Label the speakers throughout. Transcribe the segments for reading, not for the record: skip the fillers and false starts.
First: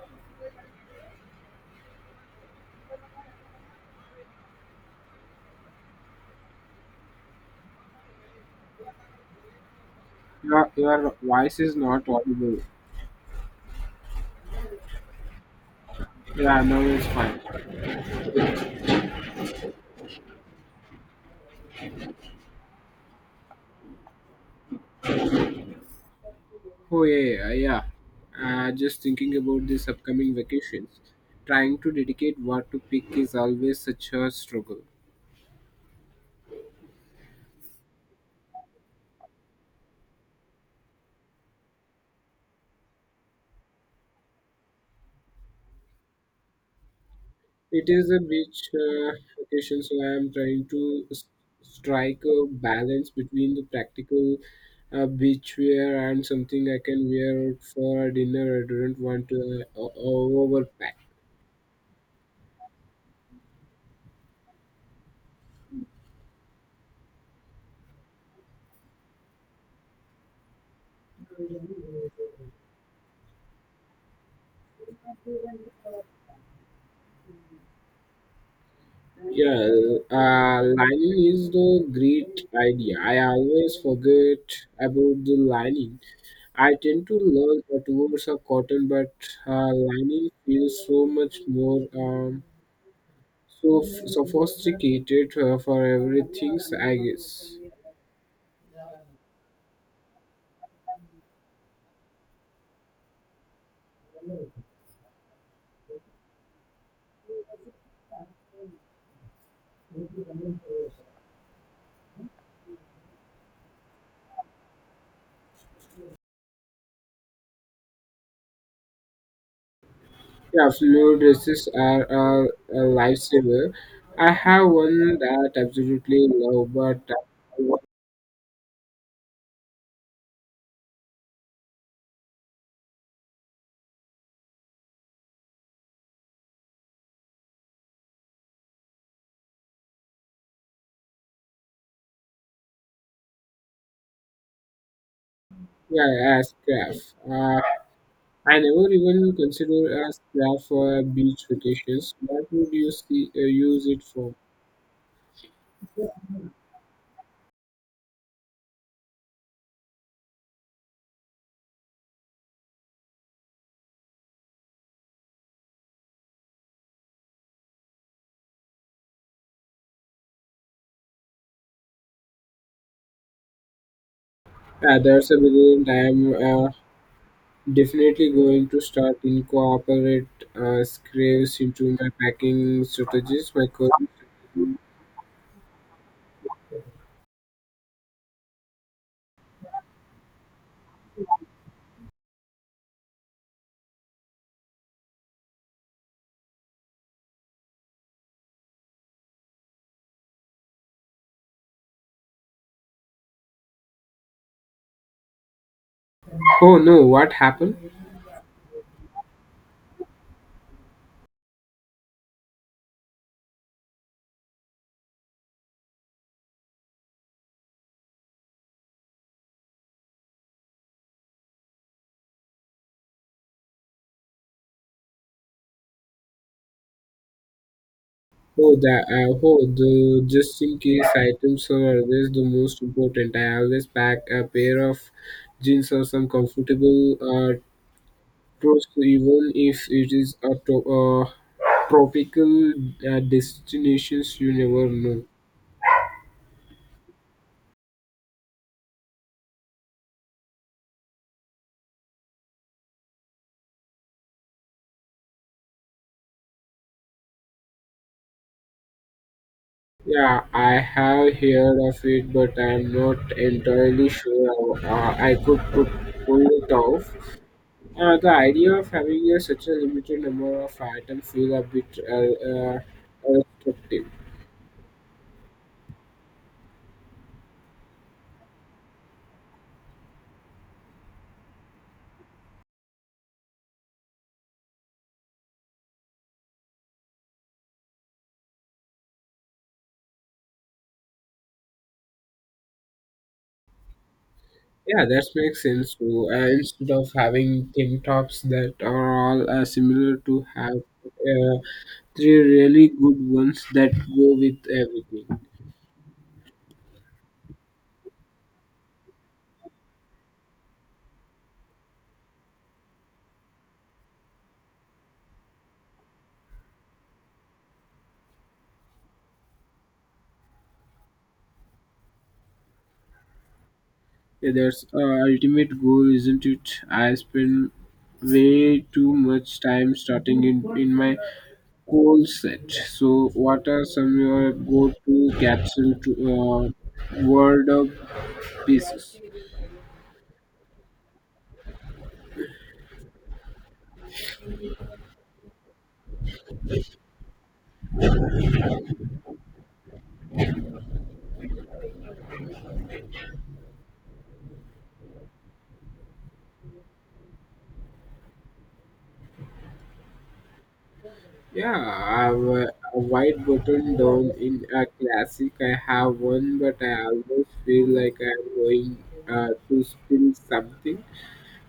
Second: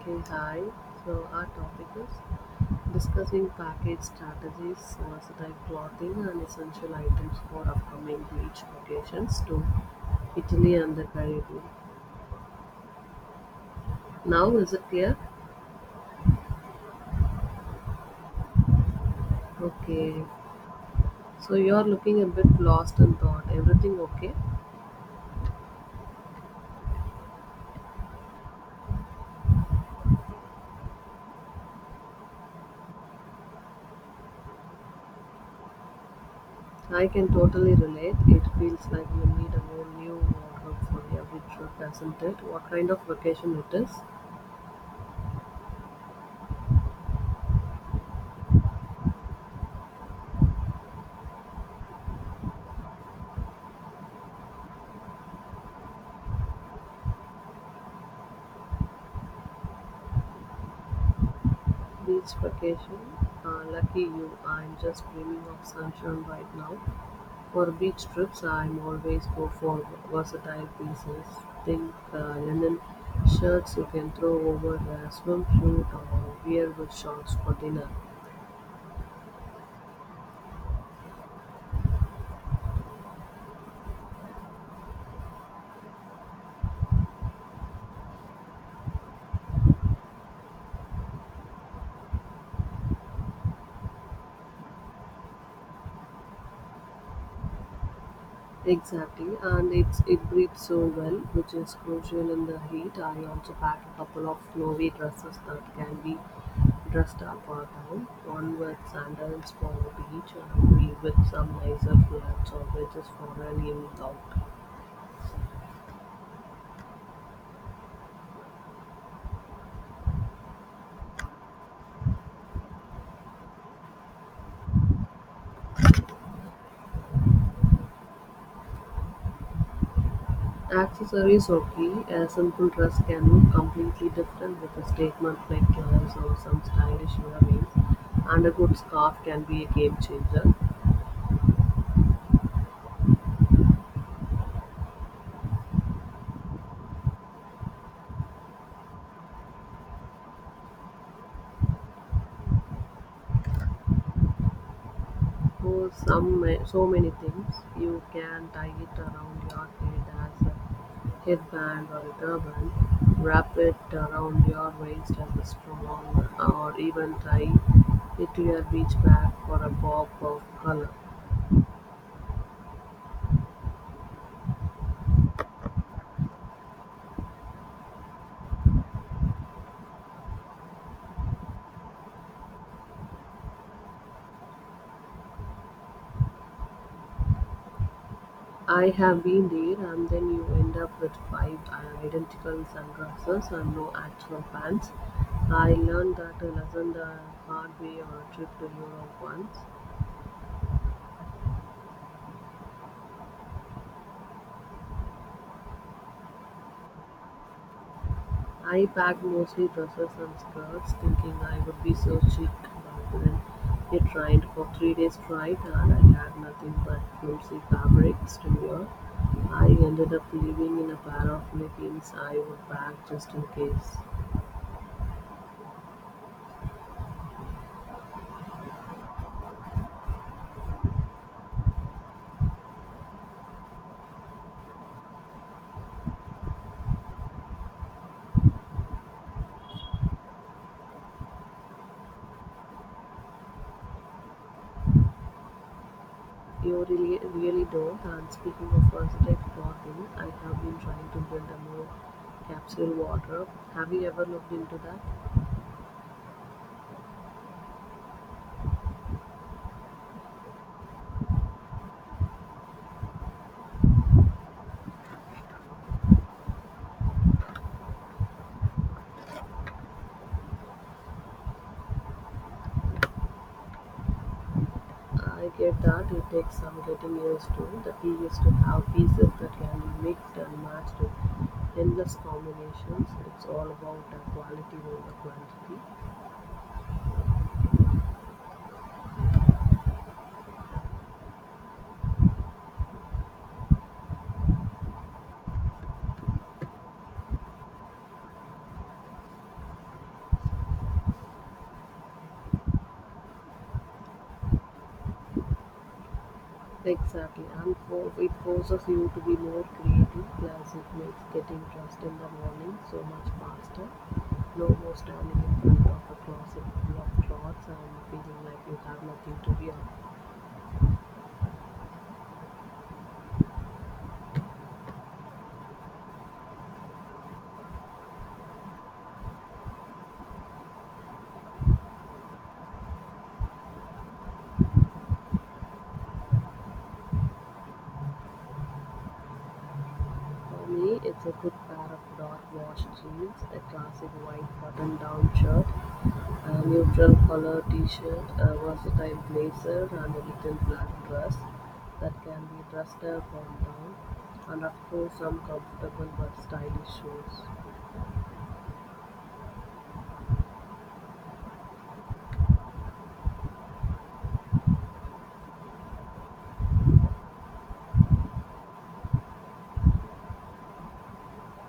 Speaker 1: Okay, hi. So our topic is discussing package strategies, versatile clothing, and essential items for upcoming beach vacations to
Speaker 2: Your
Speaker 1: Italy and the
Speaker 2: your voice
Speaker 1: Caribbean.
Speaker 2: is not audible.
Speaker 1: Now, is it clear?
Speaker 2: Yeah, now it's fine.
Speaker 1: Okay. So you are looking a bit lost in thought. Everything okay?
Speaker 2: Oh yeah, yeah, yeah. Just thinking about this upcoming vacations. Trying to dedicate what to pick is always such a struggle.
Speaker 1: I can totally relate. It feels like you need a whole new wardrobe for every trip, isn't it? What kind of vacation it is?
Speaker 2: It is a beach vacation, so I am trying to strike a balance between the practical beach wear and something I can wear out for dinner. I don't want to overpack.
Speaker 1: Beach vacation. Lucky you. I'm just dreaming of sunshine right now. For beach trips I am always go for versatile pieces. Think linen shirts you can throw over a swimsuit or wear with shorts for dinner.
Speaker 2: Yeah, lining is the great idea. I always forget about the lining. I tend to learn towards a cotton, but lining feels so much more sophisticated for everything, I guess.
Speaker 1: Exactly, and it breathes so well, which is crucial in the heat. I also pack a couple of snowy dresses that can be dressed up or down. One with sandals for the beach, and we with some nicer flats or wedges for an evening out.
Speaker 2: Yeah, floral dresses are a lifesaver. I have one that absolutely love, but
Speaker 1: Accessories or key: a simple dress can look completely different with a statement like colors or some stylish earrings, and a good scarf can be a game changer.
Speaker 2: yeah, as craft. I never even consider a scarf for a beach vacations. What would you see, use it for?
Speaker 1: For some, so many things, you can tie it around your head as a headband or a turban, wrap it around your waist as a strong, or even tie it to your beach bag for a pop of color.
Speaker 2: That's a brilliant. I'm definitely going to start incorporate scarves into my packing strategies. My
Speaker 1: I have been there and then you end up with five identical sunglasses and no actual pants. I learned that lesson the hard way on a trip to Europe once.
Speaker 2: oh no, what happened?
Speaker 1: I packed mostly dresses and skirts thinking I would be so chic but then it rained for 3 days straight and I had nothing but flimsy fabrics to wear. I ended up living in a pair of leggings I would pack just in case.
Speaker 2: Oh, that oh the just in case items are always the most important. I always pack a pair of jeans or some comfortable true, so even if it is a tropical destinations, you never know.
Speaker 1: You really, really don't. And speaking of versatile clothing, I have been trying to build a more capsule wardrobe. Have you ever looked into that?
Speaker 2: Yeah, I have heard of it, but I'm not entirely sure how I could pull it off. The idea of having such a limited number of items feel a bit restrictive.
Speaker 1: I get that it takes some getting used to. The key is to have pieces that can be mixed and matched with endless combinations. It's all about the quality over quantity.
Speaker 2: Yeah, that makes sense too. Instead of having tin tops that are all similar to have three really good ones that go with everything.
Speaker 1: Exactly, and for, it forces you to be more creative. Plus, it makes getting dressed in the morning so much faster. No more standing in front of a closet full of clothes and feeling like you have nothing to wear.
Speaker 2: Yeah, that's our ultimate goal, isn't it? I spend way too much time starting in my goal set. So, what are some of your go-to capsule word of pieces?
Speaker 1: For me, it's a good pair of dark wash jeans, a classic white button down shirt, a neutral color t shirt, a versatile blazer, and a little black dress that can be dressed up or down, and of course, some comfortable but stylish shoes.
Speaker 2: Yeah, I have a white button down in a classic. I have one, but I almost feel like I'm going to spill something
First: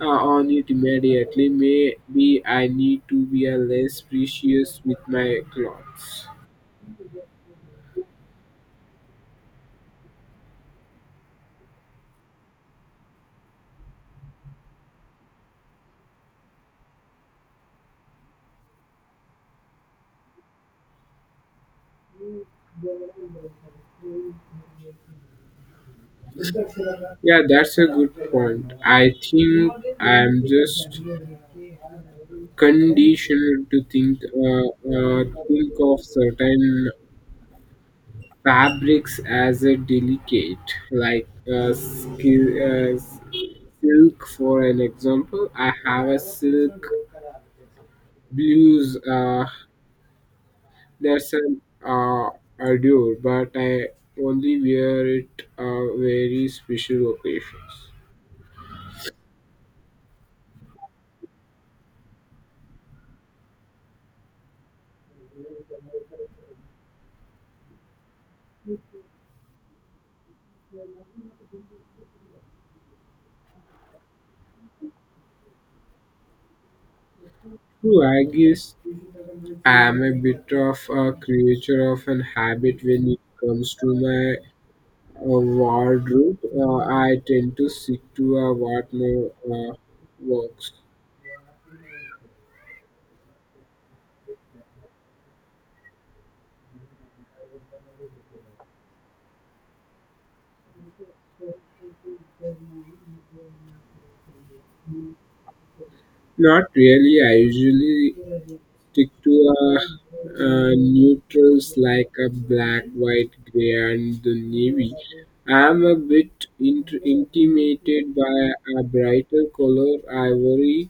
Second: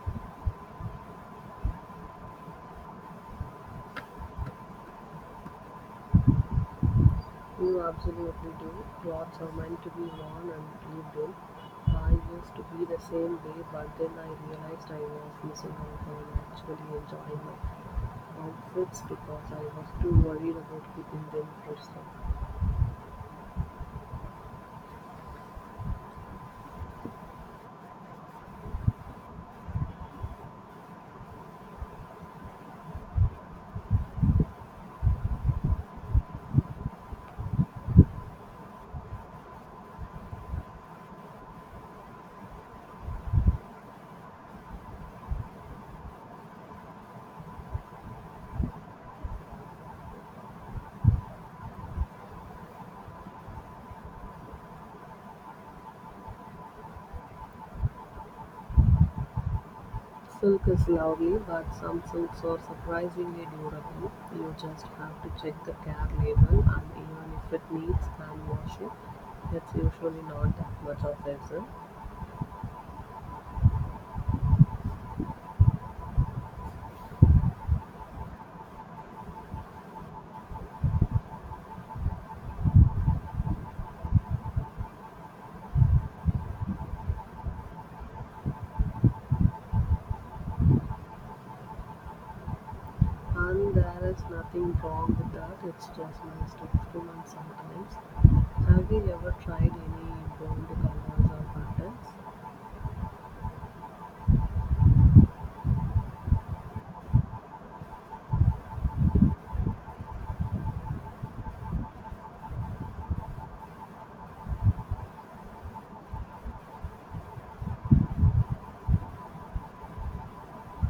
Speaker 2: on it immediately. Maybe I need to be a less precious with my clothes.
Speaker 1: You absolutely do. Clothes are so meant to be worn and lived in. I used to be the same way, but then I realized I was missing out on actually enjoying my outfits because I was too worried about keeping them personal.
Speaker 2: Yeah, that's a good point. I think I'm just conditioned to think of certain fabrics as a delicate, like silk. For an example, I have a silk blues. That's an allure, but I only wear it very special occasions.
Speaker 1: Silk is lovely, but some silks are surprisingly durable. You just have to check the care label, and even if it needs hand washing, it's usually not that much of effort.
Speaker 2: True, I guess I am a bit of a creature of an habit when it comes to my wardrobe. I tend to stick to what now works.
Speaker 1: And there is nothing wrong with that, it's just nice to experiment sometimes. Have you ever tried any bold colors or patterns?
Speaker 2: Not really. I usually stick to neutrals like a black, white, gray, and the navy. I'm a bit intimidated by a brighter color, ivory,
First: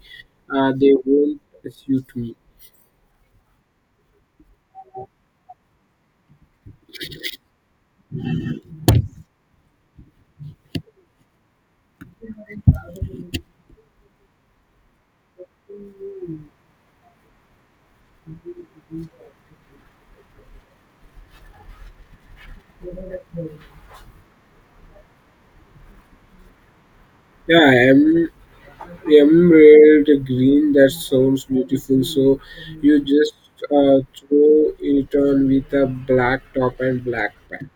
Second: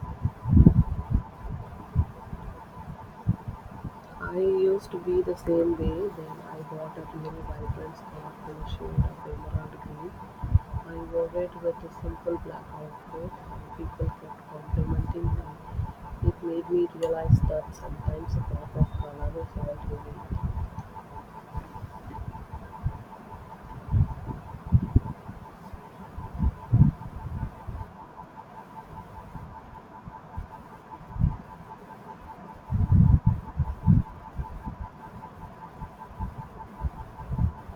Speaker 2: they won't suit me.
Speaker 1: I used to be the same way, then I bought a really vibrant scarf in a shade of emerald green. I wore it with a simple black outfit, and people kept complimenting me. It made me realize that sometimes a pop of color is all you need.
Speaker 2: Yeah, emerald green. That sounds beautiful. So you just throw it on with a black top and black pants.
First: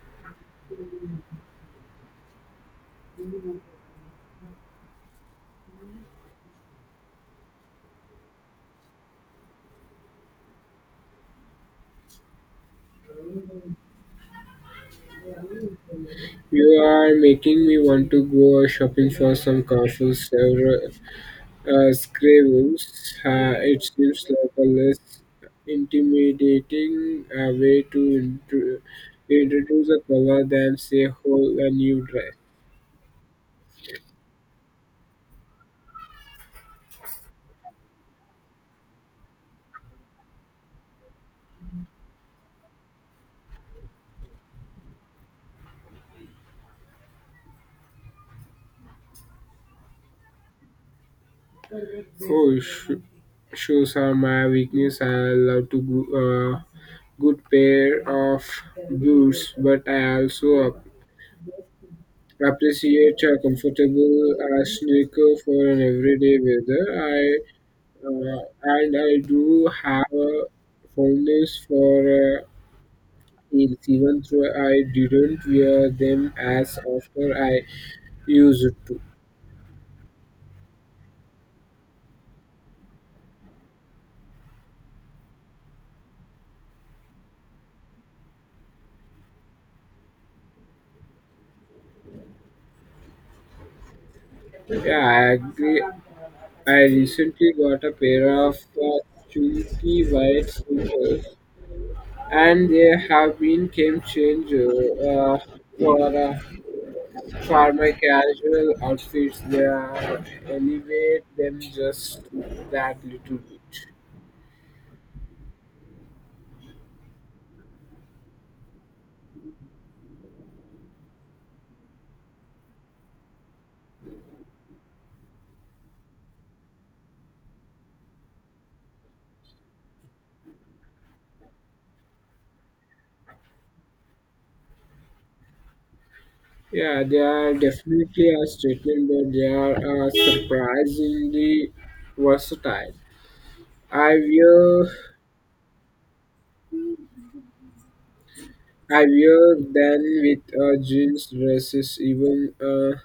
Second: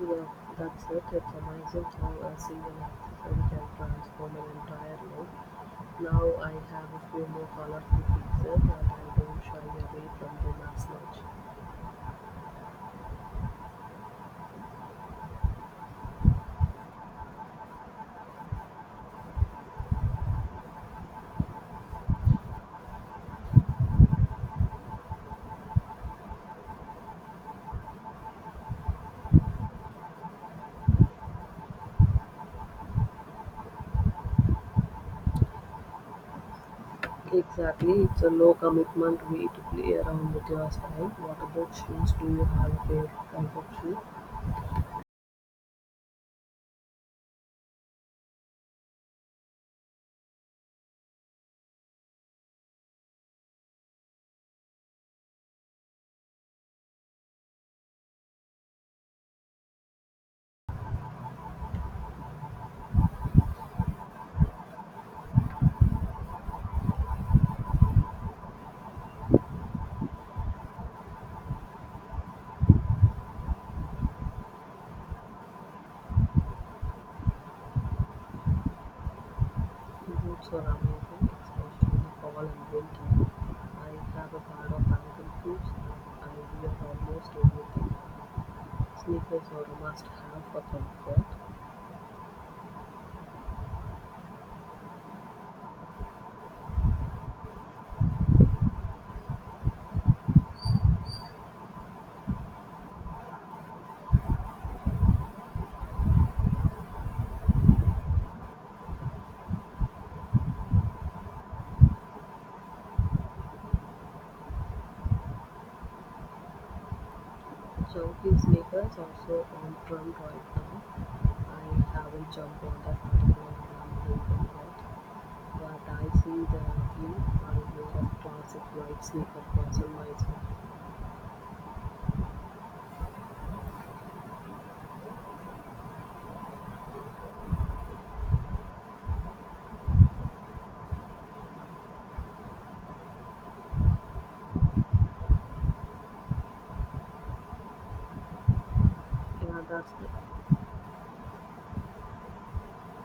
Speaker 1: Well, that circuits amazing how a single accessory can transform an entire look. Now I have a few more colorful pieces and I don't shy away from the mass much.
Speaker 2: You are making me want to go shopping for some colorful several Scraves, it seems like a less intimidating way to introduce a color than, say, whole a new dress.
Speaker 1: Exactly, it's a low commitment way to play around with your style. What about shoes? Do you have a favorite type of shoe?
Speaker 2: Oh, shoes are my weakness. I love to go, good pair of boots, but I also appreciate a comfortable sneaker for an everyday weather. I and I do have a fondness for heels, even though I didn't wear them as often I used to.
Speaker 1: Boots are amazing, especially fall and winter. I have a pair of ankle boots and I wear almost everything. Sneakers are a must have for comfort.
Speaker 2: Yeah, I agree. I recently got a pair of chunky white sneakers, and they have been game changer uh, for uh, for my casual outfits. They elevate them just that little bit.
Speaker 1: Chunky sneakers also on trend right now. I haven't jumped on that particular bandwagon yet, but I see the appeal. I'm more of classic white sneaker person myself.
Speaker 2: Yeah, they are definitely a statement, but they are surprisingly versatile. I wear I wear
Speaker 1: Yeah, that's
Speaker 2: them
Speaker 1: the,
Speaker 2: with jeans dresses, even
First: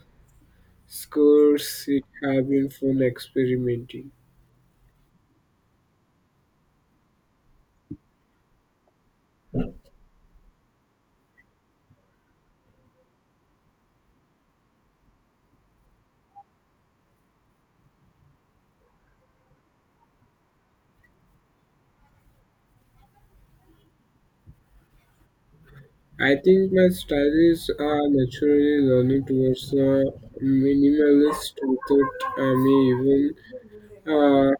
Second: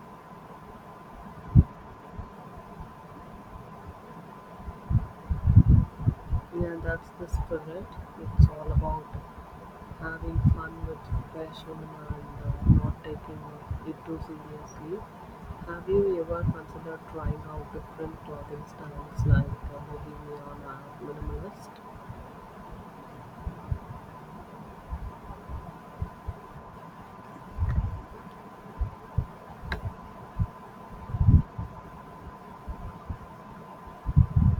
Speaker 2: skirts. It have been fun experimenting.
Speaker 1: yeah, that's the spirit. It's all about having fun with fashion and not taking it too seriously. Have you ever considered trying out different clothing styles like bohemian or minimalist?
Speaker 2: I think my style is naturally leaning towards minimalist without me even uh,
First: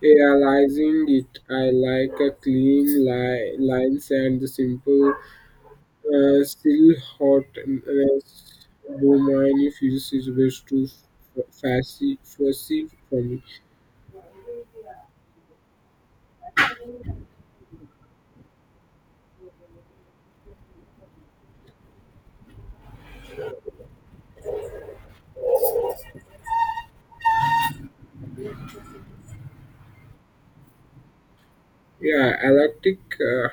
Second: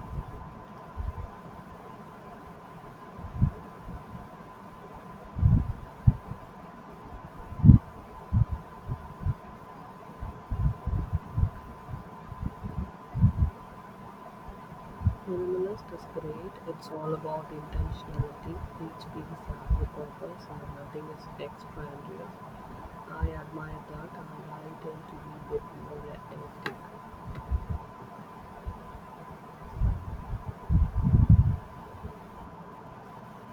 Speaker 2: realizing it. I like a clean lines and the simple. Still hot less though my new physics is way too fussy for me.
Speaker 1: Minimalist is great, it's all about intentionality, each piece has a purpose and nothing is extraneous. I admire that and I tend to be a bit more eclectic.
Speaker 2: Yeah, electric uh,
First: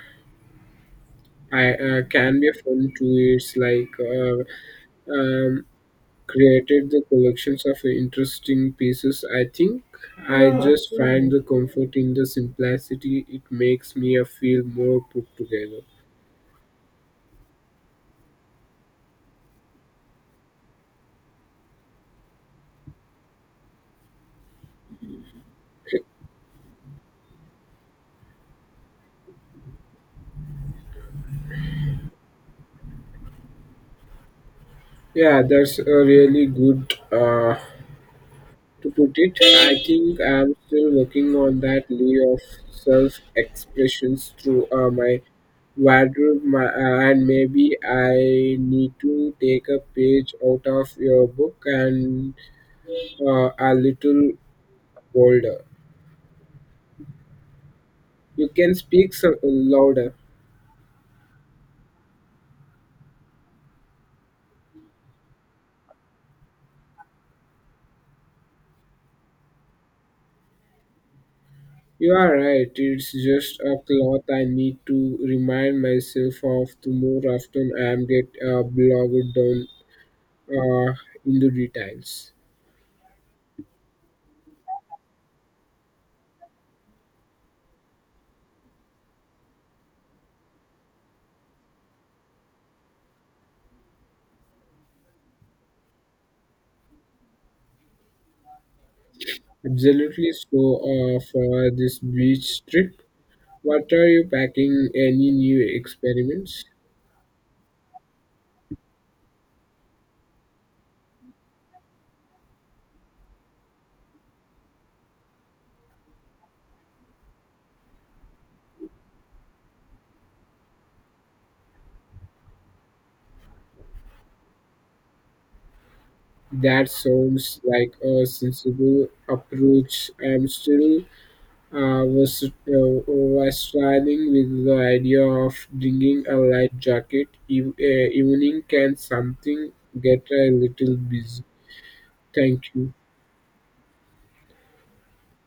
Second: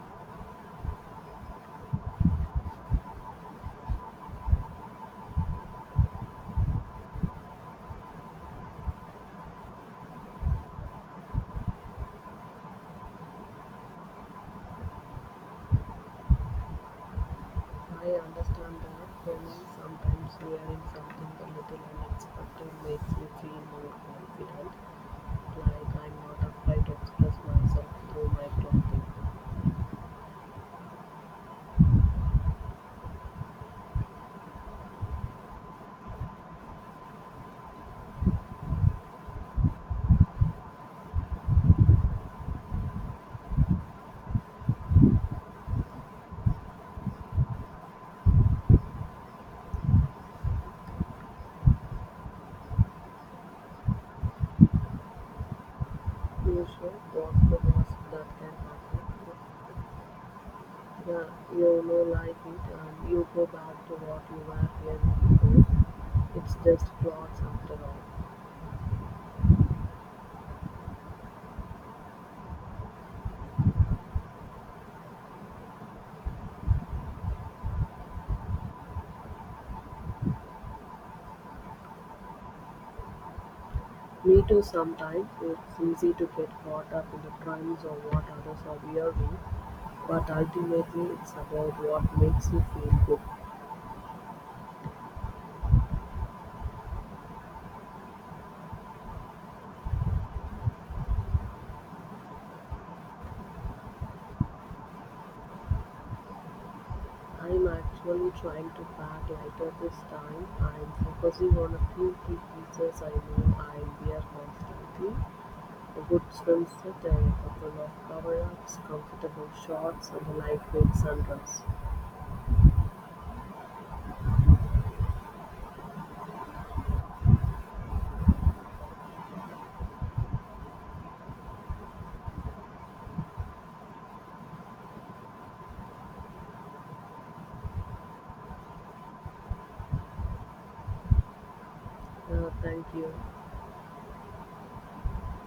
Speaker 2: I can be a fun too. It's like um, created the collections of interesting pieces. I think I just find the comfort in the simplicity. It makes me feel more put together.
Speaker 1: I understand that when sometimes wearing something a little unexpected makes me feel more confident, like I'm not afraid to express myself through my clothing.
Speaker 2: Yeah, that's a really good to put it, I think I'm still working on that layer of self expressions through my wardrobe, and maybe I need to take a page out of your book and a little bolder.
Speaker 1: You should walk the walls that
Speaker 2: You
Speaker 1: can
Speaker 2: can speak
Speaker 1: happen.
Speaker 2: louder.
Speaker 1: Yeah, you know, like it, you go back to what you were hearing before. It's just plots after all.
Speaker 2: You are right, it's just a cloth I need to remind myself of the more often I am get bogged down uh, in the details.
Speaker 1: Me too, sometimes it's easy to get caught up in the trends or what others are wearing, but ultimately it's about what makes you feel good.
Speaker 2: Absolutely. So, for this beach trip, what are you packing? Any new experiments?
Speaker 1: I'm actually trying to pack lighter this time. I'm focusing on a few key pieces I know I wear constantly. A good swimsuit and a couple of cover-ups, comfortable shorts and a lightweight sundress.
Speaker 2: That sounds like a sensible approach. I'm still uh, was uh, was struggling with the idea of bringing a light jacket. Evening can something get a little busy.
Speaker 1: No,
Speaker 2: Thank
Speaker 1: thank
Speaker 2: you.
Speaker 1: you.